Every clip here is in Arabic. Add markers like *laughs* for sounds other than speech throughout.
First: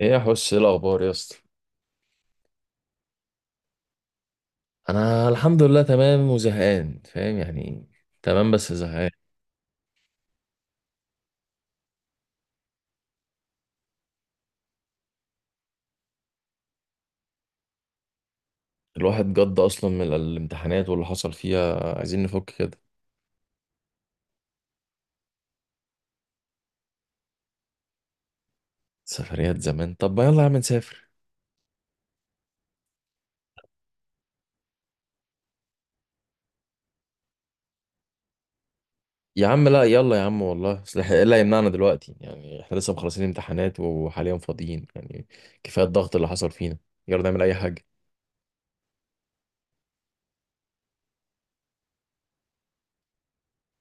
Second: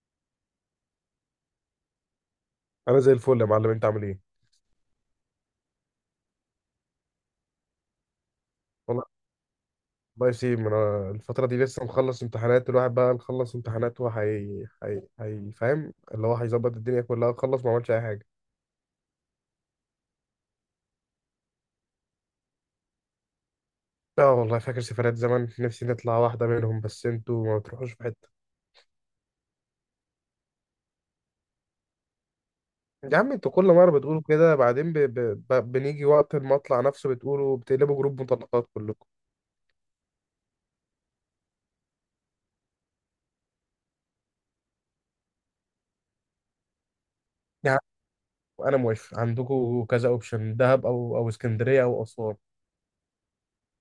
ايه يا حس، ايه الاخبار يا اسطى؟ انا زي الفل يا معلم، انت عامل ايه؟ انا الحمد لله تمام وزهقان، فاهم يعني. تمام بس والله. زهقان. الله يسلم. انا الفتره دي لسه مخلص امتحانات، الواحد بقى مخلص امتحانات وهي هي هي، فاهم؟ اللي هو هيظبط الدنيا كلها، خلص ما عملش اي حاجه. الواحد جد اصلا من الامتحانات واللي حصل فيها، عايزين نفك كده. اه والله، فاكر سفرات زمان، نفسي نطلع واحده منهم، بس انتوا ما بتروحوش في حته. سفريات زمان؟ طب ما يلا يا عم نسافر. يا عم، انتوا كل مره بتقولوا كده، بعدين بنيجي وقت المطلع نفسه بتقولوا بتقلبوا جروب مطلقات كلكم. يا عم لا يلا يا عم، والله اصل ايه اللي هيمنعنا دلوقتي؟ يعني احنا لسه مخلصين امتحانات وحاليا فاضيين يعني. كفايه الضغط اللي حصل فينا. يلا نعمل اي يا عم، حاجه. انا موافق، عندكم كذا اوبشن، دهب او اسكندريه او اسوان.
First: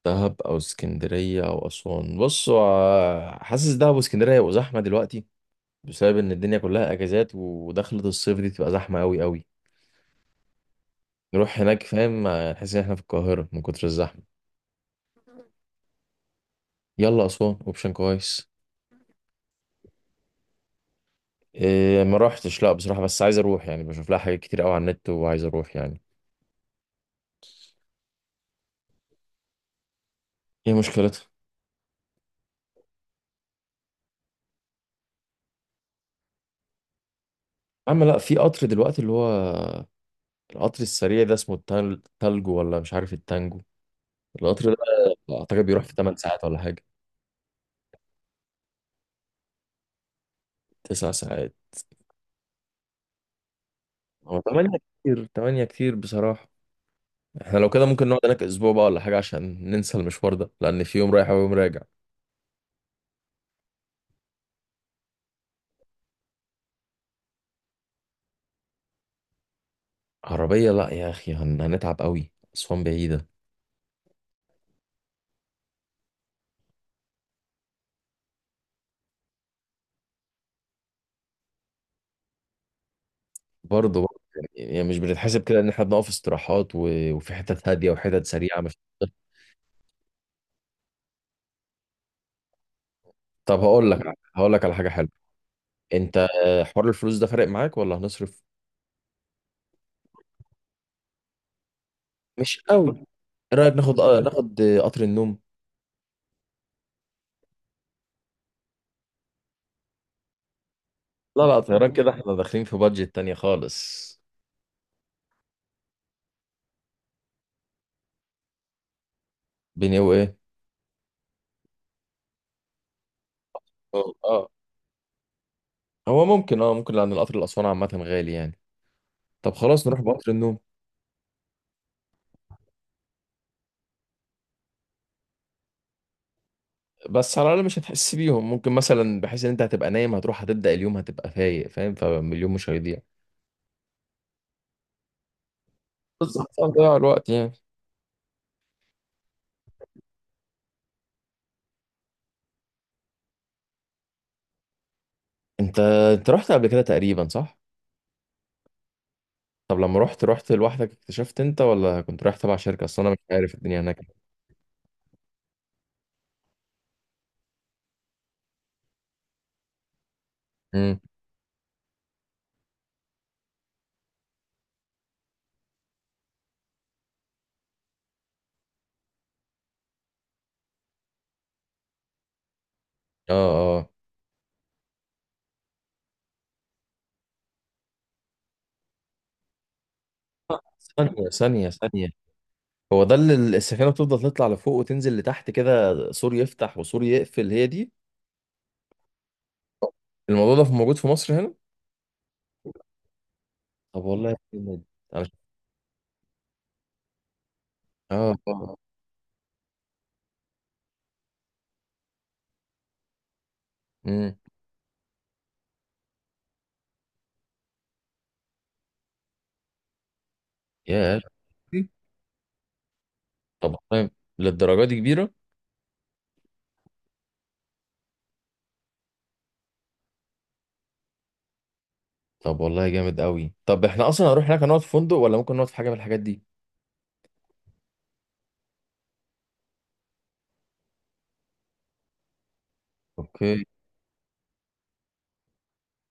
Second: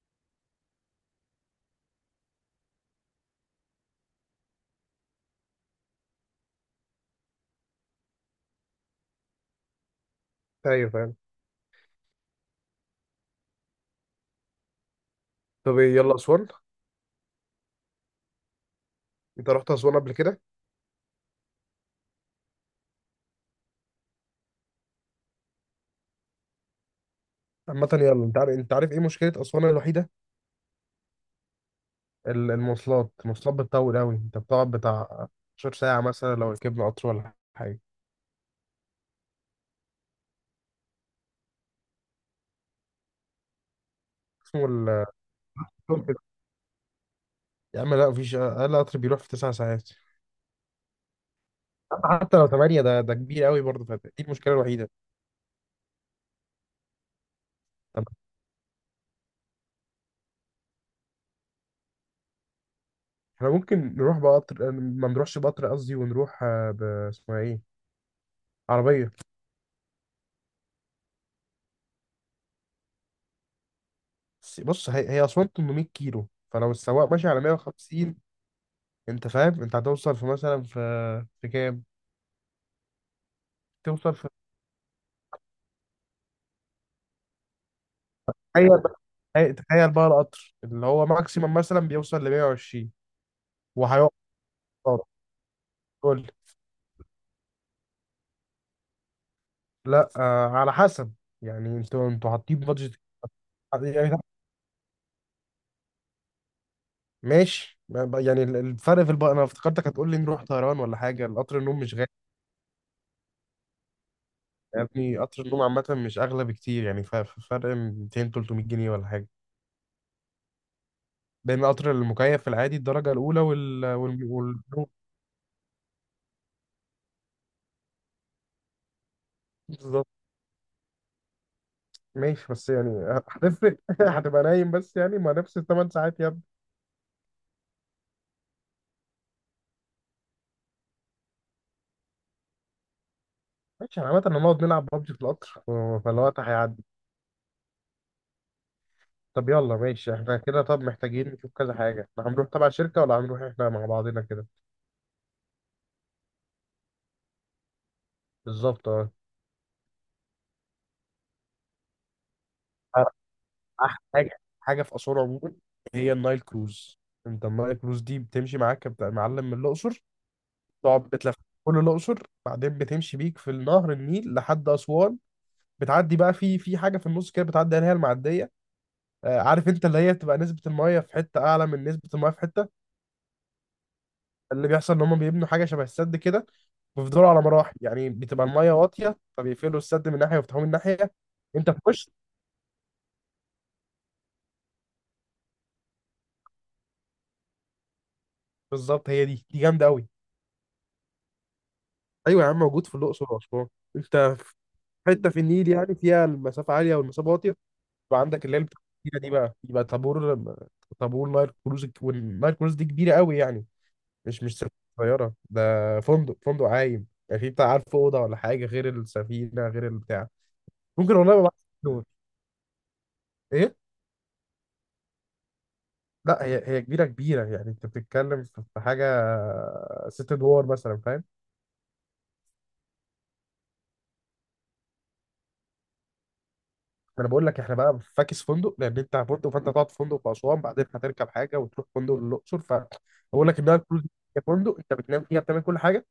دهب او اسكندريه او اسوان؟ بص، هو حاسس دهب واسكندريه هيبقوا زحمه دلوقتي، بسبب ان الدنيا كلها اجازات، ودخلة الصيف دي تبقى زحمه قوي قوي. ايوه فاهم. نروح هناك فاهم نحس ان احنا في القاهره من كتر الزحمه. طب إيه، يلا اسوان. يلا اسوان اوبشن كويس. انت رحت اسوان قبل كده؟ إيه، ما روحتش لا بصراحه، بس عايز اروح يعني، بشوف لها حاجات كتير قوي على النت وعايز اروح يعني. عامة يلا، انت عارف، انت عارف ايه مشكلة أسوان الوحيدة؟ ايه مشكلتها؟ المواصلات، المواصلات بتطول أوي، انت بتقعد بتاع 12 ساعة مثلا لو ركبنا قطر ولا حاجة. يا عم لا، في قطر دلوقتي اللي هو القطر السريع ده، اسمه التالجو ولا مش عارف التانجو. اسمه القطر ده ال اعتقد بيروح في 8 ساعات ولا حاجه. يا عم لا، مفيش أقل قطر بيروح في 9 ساعات. 9 ساعات. حتى لو 8، ده كبير أوي برضه، فدي هو المشكلة 8 الوحيدة. كتير، 8 كتير بصراحه. احنا لو كده طب ممكن نقعد هناك اسبوع بقى ولا حاجه، عشان ننسى المشوار ده، لان في يوم رايح ويوم راجع. احنا ممكن نروح بقطر، ما نروحش بقطر قصدي، ونروح، آه، ب اسمها ايه، عربية. عربيه؟ لا يا اخي، هنتعب قوي، اسوان بعيده. بص، هي أسوان 800 كيلو، فلو السواق ماشي على 150، انت فاهم، انت هتوصل في مثلا، في كام؟ برضه برضه توصل. يعني، يعني مش بنتحسب كده ان احنا بنقف استراحات وفي حتت هاديه وحتت سريعه تخيل مش *laughs* بقى، تخيل بقى القطر اللي هو ماكسيمم مثلا بيوصل ل 120، طب هقول وهيقف لك، هقول لك على حاجه خالص. حلوه. انت قول لي. حوار الفلوس ده فارق معاك ولا هنصرف؟ لا آه، على حسب، يعني انتوا حاطين مش قوي. بادجت. ايه رايك ناخد يعني ناخد قطر النوم؟ ماشي، يعني الفرق في انا افتكرتك هتقول لي نروح طيران ولا حاجه، لا القطر لا، النوم طيران مش غالي. كده احنا داخلين في بادجت تانية خالص. يا ابني قطر النوم عامه مش اغلى بكتير، يعني فرق 200 300 جنيه ولا حاجه، بيني وايه؟ بين القطر المكيف في العادي الدرجه الاولى، اه آه. والنوم. هو ممكن، اه ممكن، لان القطر لاسوان عامه غالي يعني. طب خلاص نروح بالظبط. بقطر النوم. ماشي بس يعني، آه، هتفرق، *laughs* هتبقى نايم، بس يعني ما نفس الـ 8 ساعات يا. بس على الاقل مش هتحس بيهم، ممكن مثلا بحيث ان انت هتبقى نايم، هتروح هتبدا اليوم هتبقى فايق فاهم، فاليوم مش هيضيع. ماشي، احنا عامة هنقعد نلعب ببجي في القطر، آه، فالوقت بالظبط، هيعدي. هتضيع الوقت يعني. طب يلا ماشي، احنا كده طب محتاجين نشوف كذا حاجة. احنا هنروح تبع شركة، ولا هنروح احنا مع بعضنا كده؟ انت، انت رحت قبل كده تقريبا صح؟ بالظبط اه. طب لما رحت، رحت لوحدك اكتشفت انت ولا كنت رايح تبع شركه؟ اصل انا مش عارف الدنيا أحلى هناك. حاجة في آثار عموما هي النايل كروز. انت النايل كروز دي بتمشي معاك، معلم، من الأقصر، امم. تقعد بتلف كل الأقصر، بعدين بتمشي بيك في النهر النيل لحد أسوان، بتعدي بقى في حاجة في النص كده بتعدي عليها المعدية. آه، عارف انت، اللي هي بتبقى نسبة المية في حتة أعلى من نسبة المية في حتة. اه اه. اللي بيحصل إن هما بيبنوا حاجة شبه السد كده، بيفضلوا على مراحل، يعني بتبقى الميه واطيه فبيقفلوا السد من ناحيه ويفتحوه من ناحيه. ثانيه ثانيه انت في ثانيه. وش. هو ده اللي السفينه بتفضل تطلع لفوق وتنزل لتحت كده، سور يفتح وسور يقفل، هي دي؟ بالظبط هي دي، جامده قوي. الموضوع ده موجود في مصر هنا؟ ايوه يا عم، موجود في الاقصر واسوان. طب انت والله في جامد. انا، حته في النيل يعني فيها المسافه عاليه والمسافه واطيه، يبقى اه عندك اللي هي اه. بتاعت الكبيرة دي، بقى يبقى طابور، طابور نايل كروز، والنايل كروز دي كبيره قوي يعني، امم. مش سفينة صغيره، ده فندق، فندق عايم يعني في بتاع عارف اوضه ولا حاجه، غير السفينه، غير البتاع. ممكن ياه. والله، ما دي، بعرف ايه. طب والله للدرجة دي كبيرة؟ لا، هي كبيره كبيره يعني، انت بتتكلم في حاجه 6 ادوار مثلا، فاهم. طب والله جامد قوي. طب احنا اصلا هنروح هناك هنقعد في فندق ولا ممكن نقعد في حاجة من الحاجات دي؟ انا بقول لك احنا بقى فاكس فندق، لان انت فندق فانت هتقعد في فندق في اسوان، بعدين هتركب حاجه وتروح فندق للاقصر، فبقول لك اوكي. انها الكروز هي فندق، انت بتنام فيها، بتعمل كل حاجه،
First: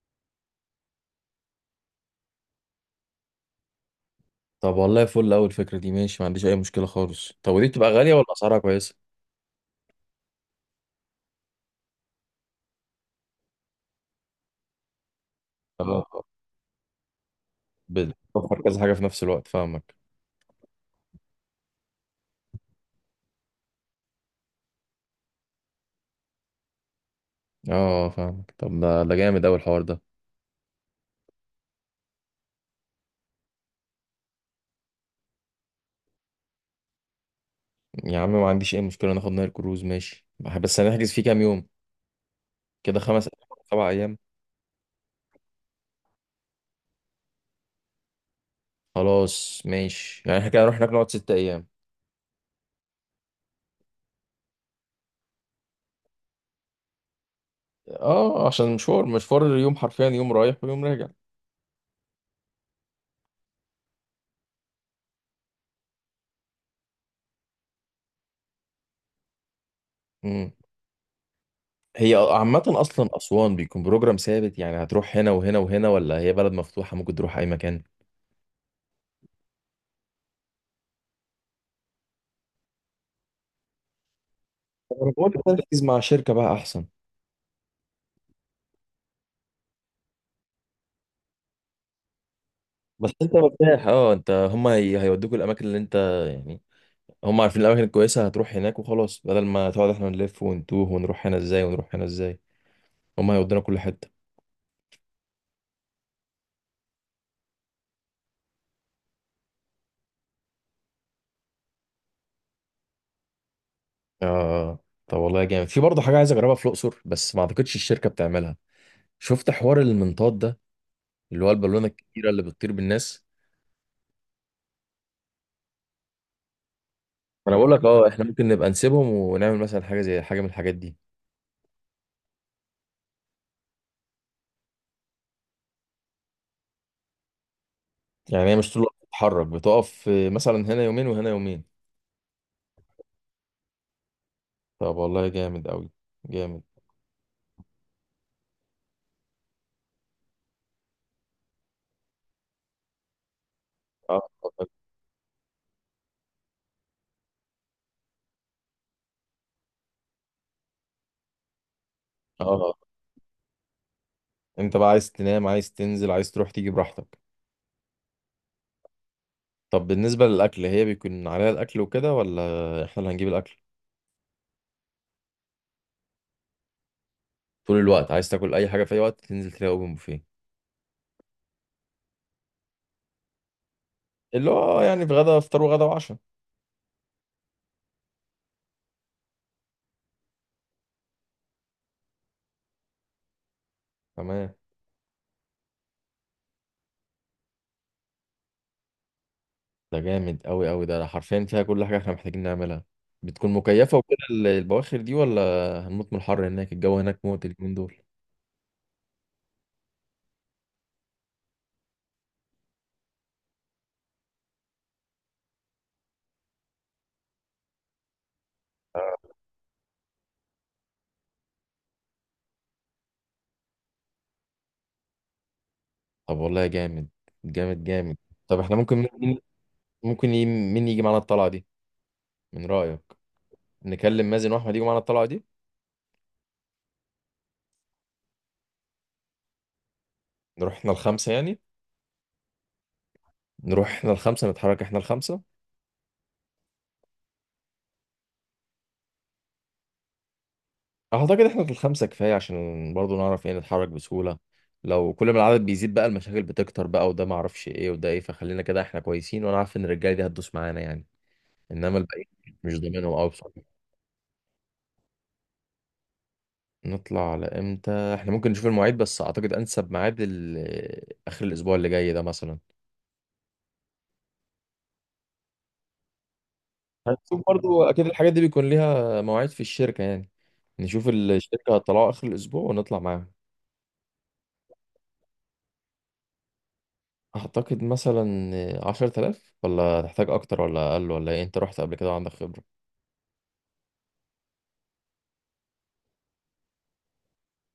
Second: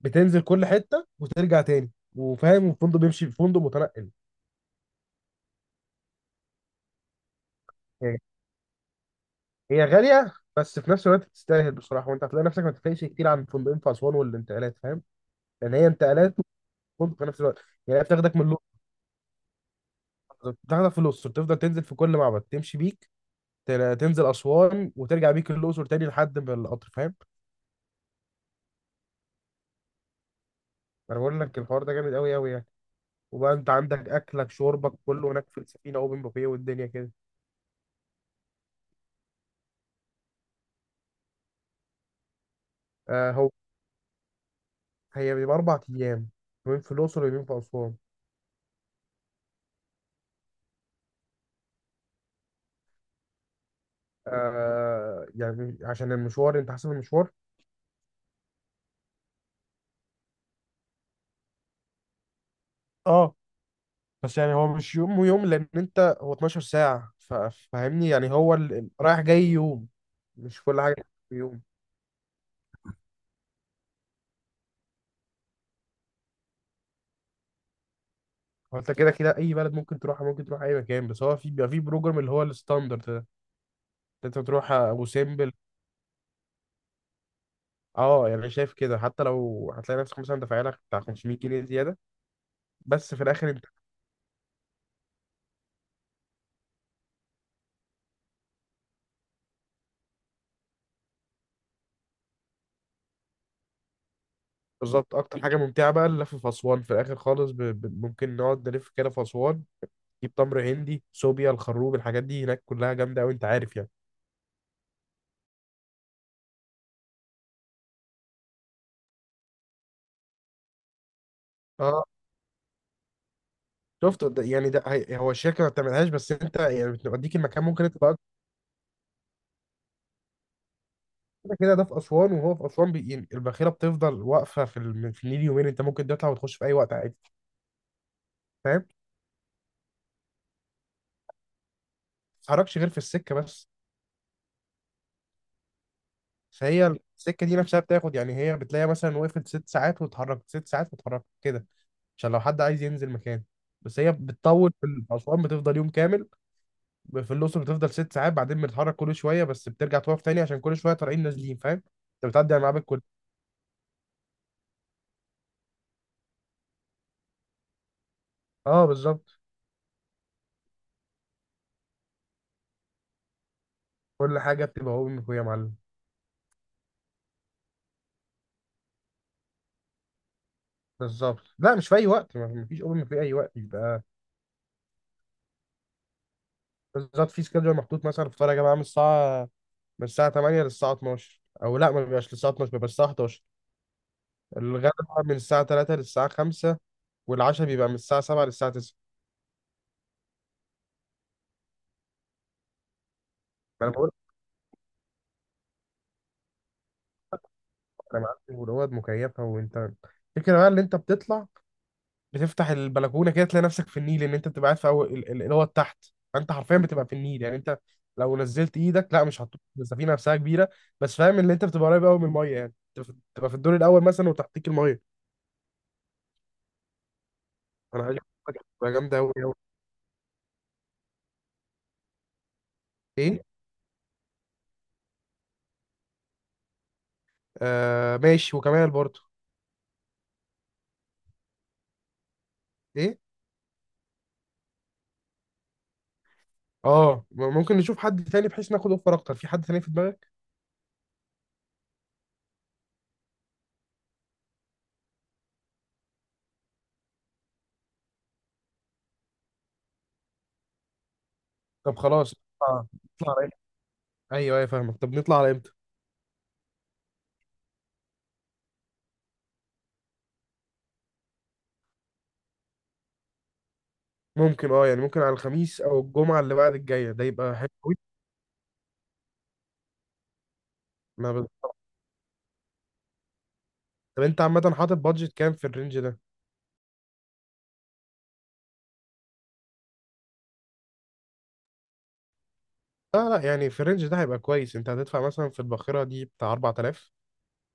بتنزل كل حته وترجع تاني، وفاهم، الفندق بيمشي، فندق متنقل. طب والله فل، اول فكرة دي ماشي ما عنديش اي مشكلة خالص. طب ودي بتبقى غالية هي ولا اسعارها كويسة؟ هي غاليه بس في نفس الوقت تستاهل بصراحه، وانت هتلاقي نفسك ما تفرقش كتير عن الفندقين في اسوان والانتقالات، فاهم، لان هي اه طب. انتقالات وفندق في نفس الوقت، يعني هي بتاخدك من، بتوفر كذا حاجة في نفس الوقت فاهمك. تاخدك في الأقصر، تفضل تنزل في كل معبد، تمشي بيك، تنزل أسوان وترجع بيك الأقصر تاني لحد ما القطر، فاهم. اه فاهمك، طب ده ده جامد اوي الحوار ده. أنا بقول لك الحوار ده جامد أوي أوي يعني، وبقى أنت عندك أكلك شربك كله هناك في السفينة أوبن بوفيه والدنيا كده. يا عم ما عنديش اي مشكلة، ناخد نايل كروز ماشي. بس هنحجز فيه كام يوم؟ كده خمس، آه هو، سبع ايام. هي بيبقى 4 أيام، يومين في الأقصر ويومين في أسوان. خلاص ماشي، يعني احنا كده هنروح هناك نقعد ست ايام. آه يعني عشان المشوار، أنت حاسب المشوار. اه عشان مشوار، مشوار يوم، حرفيا يوم رايح ويوم راجع. اه، بس يعني هو مش يوم ويوم، لأن أنت هو 12 ساعة، فاهمني، يعني هو رايح جاي يوم، امم. مش كل حاجة في يوم. هي عامة أصلا أسوان بيكون بروجرام ثابت، يعني هتروح هنا وهنا وهنا، ولا هي بلد مفتوحة ممكن تروح أي مكان؟ هو انت كده كده اي بلد ممكن تروحها، ممكن تروح اي مكان، بس هو في بيبقى في بروجرام اللي هو الستاندرد ده، انت تروح ابو أنا بقول لك سمبل. تركز مع شركة بقى أحسن. اه يعني انا شايف كده، حتى لو هتلاقي نفسك مثلا دافع لك بتاع 500 جنيه زياده، بس بس في أنت الاخر انت. مرتاح، أه أنت، هما هيودوك الأماكن اللي أنت، يعني هما عارفين الأماكن الكويسة، هتروح هناك وخلاص، بدل ما تقعد إحنا نلف ونتوه ونروح هنا إزاي ونروح هنا إزاي. هما هيودونا كل حتة. بالظبط، اكتر حاجه ممتعه بقى اللف في اسوان، في الاخر خالص ممكن نقعد نلف كده في اسوان، نجيب تمر هندي صوبيا الخروب، الحاجات دي هناك كلها جامده قوي، انت عارف يعني. آه طب والله جامد. في برضه حاجة عايز أجربها في الأقصر بس ما أعتقدش الشركة بتعملها. شفت حوار المنطاد ده، اللي هو البالونة اه، الكبيرة اللي بتطير بالناس؟ شفت ده، يعني ده هو الشركه ما بتعملهاش، بس انت يعني بتوديك ما انا المكان، بقول ممكن لك، انت. اه احنا ممكن نبقى نسيبهم ونعمل مثلا حاجه، زي حاجه من الحاجات دي. كده كده ده في أسوان، وهو في أسوان يعني الباخرة بتفضل واقفة في، في النيل يومين، أنت ممكن تطلع وتخش في أي وقت عادي، يعني هي مش فاهم؟ طول الوقت ما بتتحرك، بتقف مثلا هنا يومين وهنا يومين. تتحركش غير في السكة بس. طب والله جامد قوي، جامد. فهي السكة دي نفسها بتاخد، يعني هي بتلاقي مثلا وقفت 6 ساعات واتحركت 6 ساعات واتحركت كده، عشان لو حد عايز ينزل مكان، بس هي اه بتطول في أسوان بتفضل يوم كامل، في الأقصر بتفضل 6 ساعات، بعدين بتتحرك كل شوية بس بترجع توقف تاني، عشان كل شوية طالعين نازلين، فاهم؟ أنت بتعدي على اه. المعابد كل. انت بقى عايز تنام، عايز تنزل، عايز تروح تيجي براحتك. اه بالظبط. طب بالنسبه للاكل، هي بيكون عليها الاكل وكده ولا احنا اللي هنجيب الاكل؟ كل حاجة بتبقى أوبن بوفيه يا معلم. طول الوقت عايز تاكل اي حاجه في اي وقت، تنزل تلاقي اوبن بوفيه؟ بالظبط، لا مش في أي وقت، ما فيش أوبن بوفيه أي وقت يبقى. اللي هو يعني في غدا، افطار وغدا وعشاء. بالظبط، في سكادجول محطوط، مثلا الفطار يا جماعه من الساعه 8 للساعه 12، او لا ما بيبقاش للساعه 12، بيبقى الساعه 11. تمام. الغدا بقى من الساعه 3 للساعه 5، والعشاء بيبقى من الساعه 7 للساعه 9. ده جامد قوي قوي، ده حرفيا فيها كل حاجة احنا محتاجين نعملها. بتكون ما انا مكيفة بقول وكده لك، البواخر دي ولا هنموت من الحر هناك؟ الجو هناك موت اليومين دول. انا معاك، والاوض مكيفه، وانت الفكره بقى اللي انت بتطلع بتفتح البلكونه كده، تلاقي نفسك في النيل، ان انت بتبقى قاعد في اول الاوض تحت، فانت حرفيا بتبقى في النيل، يعني انت لو نزلت ايدك، لا آه. مش هتطوف، السفينه نفسها كبيره، بس فاهم ان انت بتبقى قريب قوي من الميه يعني، انت بتبقى في الدور الاول مثلا وتحتيك الميه. طب والله جامد، جامد انا عايز جامد. أقول طب لك احنا بتبقى ممكن جامده قوي. ممكن مين يجي معانا الطلعة دي من رأيك؟ ايه. نكلم مازن واحمد يجوا معانا الطلعة دي. آه ماشي، وكمال برضو. نروح احنا الخمسة يعني، ايه. نروح احنا الخمسة، نتحرك احنا الخمسة. اه، ممكن نشوف حد تاني بحيث ناخد اوفر اكتر، في حد تاني في دماغك؟ اعتقد احنا الخمسة كفاية، عشان برضو نعرف ايه، نتحرك بسهولة. لو كل ما العدد بيزيد بقى المشاكل بتكتر بقى، وده معرفش ايه وده ايه، فخلينا كده احنا كويسين، وانا عارف ان الرجالة دي هتدوس معانا يعني. طب انما الباقي خلاص. مش آه. ضامنهم قوي نطلع على امتى. بصراحه. ايوه ايوه فاهمك، طب نطلع على امتى. نطلع على امتى؟ احنا ممكن نشوف المواعيد، بس اعتقد انسب ميعاد اخر الاسبوع اللي جاي ده مثلا. ممكن اه، يعني ممكن على الخميس او الجمعه اللي بعد الجايه ده، هنشوف يبقى حلو برضو قوي. اكيد الحاجات دي بيكون ليها مواعيد في الشركه يعني. نشوف انا ب... الشركه هتطلعوا اخر الاسبوع ونطلع معاهم. طب انت عامه حاطط بادجت كام في الرينج ده؟ اعتقد مثلا عشرة آلاف، ولا تحتاج اكتر ولا اقل ولا ايه؟ انت رحت قبل كده وعندك خبرة. لا لا، يعني في الرينج ده هيبقى كويس، انت هتدفع مثلا في الباخره دي بتاع 4000،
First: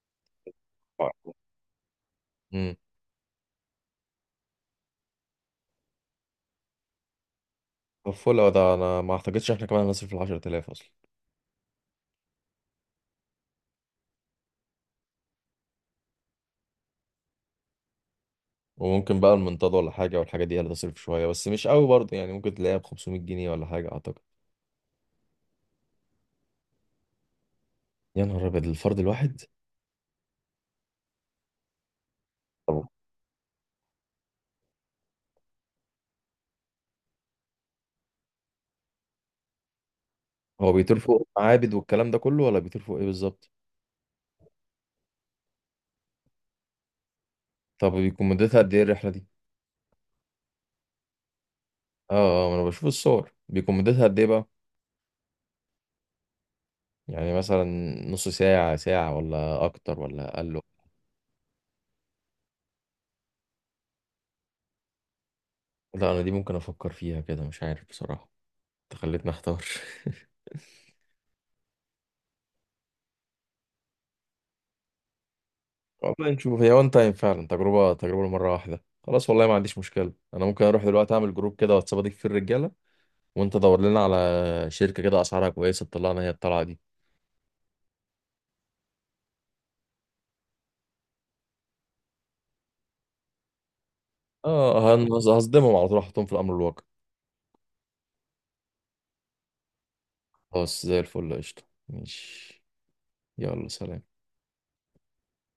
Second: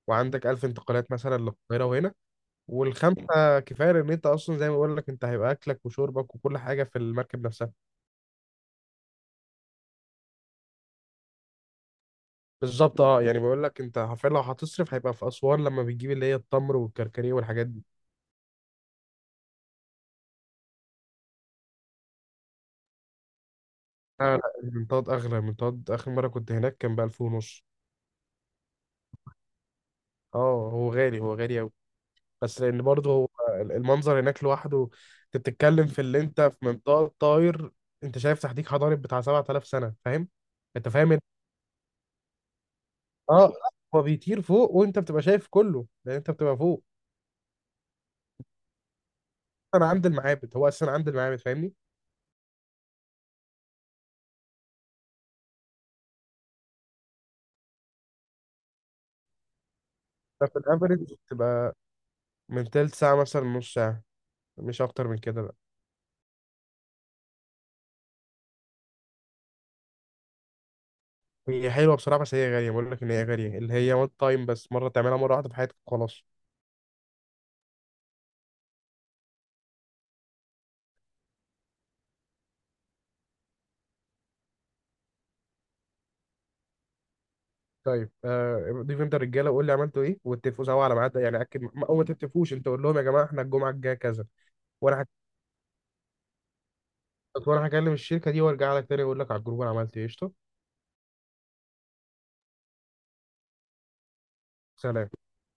وعندك 1000 انتقالات مثلا للقاهره وهنا، امم. والخمسه كفايه، ان انت اصلا زي ما بقول لك انت هيبقى اكلك وشربك وكل حاجه في المركب نفسها. طب فل أوي ده، انا ما اعتقدش احنا كمان هنصرف ال 10000 اصلا. بالظبط اه، يعني بقول لك انت حرفيا لو هتصرف هيبقى في اسوان لما بتجيب اللي هي التمر والكركديه والحاجات دي. وممكن بقى المنتدى ولا حاجه، والحاجه دي هتصرف شويه بس مش قوي برضه يعني، ممكن تلاقيها ب 500 جنيه ولا حاجه اعتقد. لا لا، المنطاد اغلى، المنطاد اخر مره كنت هناك كان ب 1000 ونص. يا نهار ابيض، الفرد الواحد؟ اه هو غالي، هو غالي قوي، بس لان طب برضه هو المنظر هناك لوحده، انت بتتكلم في اللي انت في منطاد طاير، انت شايف تحتيك حضارب بتاع 7000 سنه، فاهم. هو انت بيطير فاهم فوق معابد والكلام ده كله، ولا بيطير فوق ايه بالظبط؟ اه، هو بيطير فوق وانت بتبقى شايف كله لان انت بتبقى فوق. طب بيكون مدتها قد ايه الرحله دي؟ انا عند المعابد، هو اصلا عند المعابد، فاهمني. اه اه، ما انا بشوف الصور، بيكون مدتها قد ايه بقى؟ يعني مثلا نص ساعه، ساعه، ولا اكتر ولا ففي اقل؟ الافرج بتبقى من تلت ساعه مثلا نص ساعه، مش اكتر من كده بقى. لا انا دي ممكن افكر فيها كده، مش عارف بصراحه، انت خليتني احتار. *laughs* هي حلوه بصراحه، بس هي غاليه، بقول لك ان هي غاليه اللي هي وان تايم، بس مره، تعملها مره واحده في حياتك وخلاص. والله نشوف، هي وان تايم فعلا، تجربه تجربه مره واحده خلاص، والله ما عنديش مشكله. انا ممكن اروح دلوقتي اعمل جروب كده واتساب اضيف فيه الرجاله، وانت دور لنا على شركه كده اسعارها كويسه تطلعنا هي الطلعه دي. طيب آه، ضيف انت الرجاله وقول لي عملتوا ايه واتفقوا سوا على ميعاد، يعني اكد، او ما تتفقوش، انت قول لهم يا جماعه احنا الجمعه الجايه كذا. اه، وانا هك- هصدمهم على طول، احطهم في الامر الواقع. وانا هكلم الشركه دي وارجع لك تاني اقول لك على الجروب انا عملت ايه، قشطه. خلاص زي الفل، قشطة. ماشي، يلا سلام. سلام.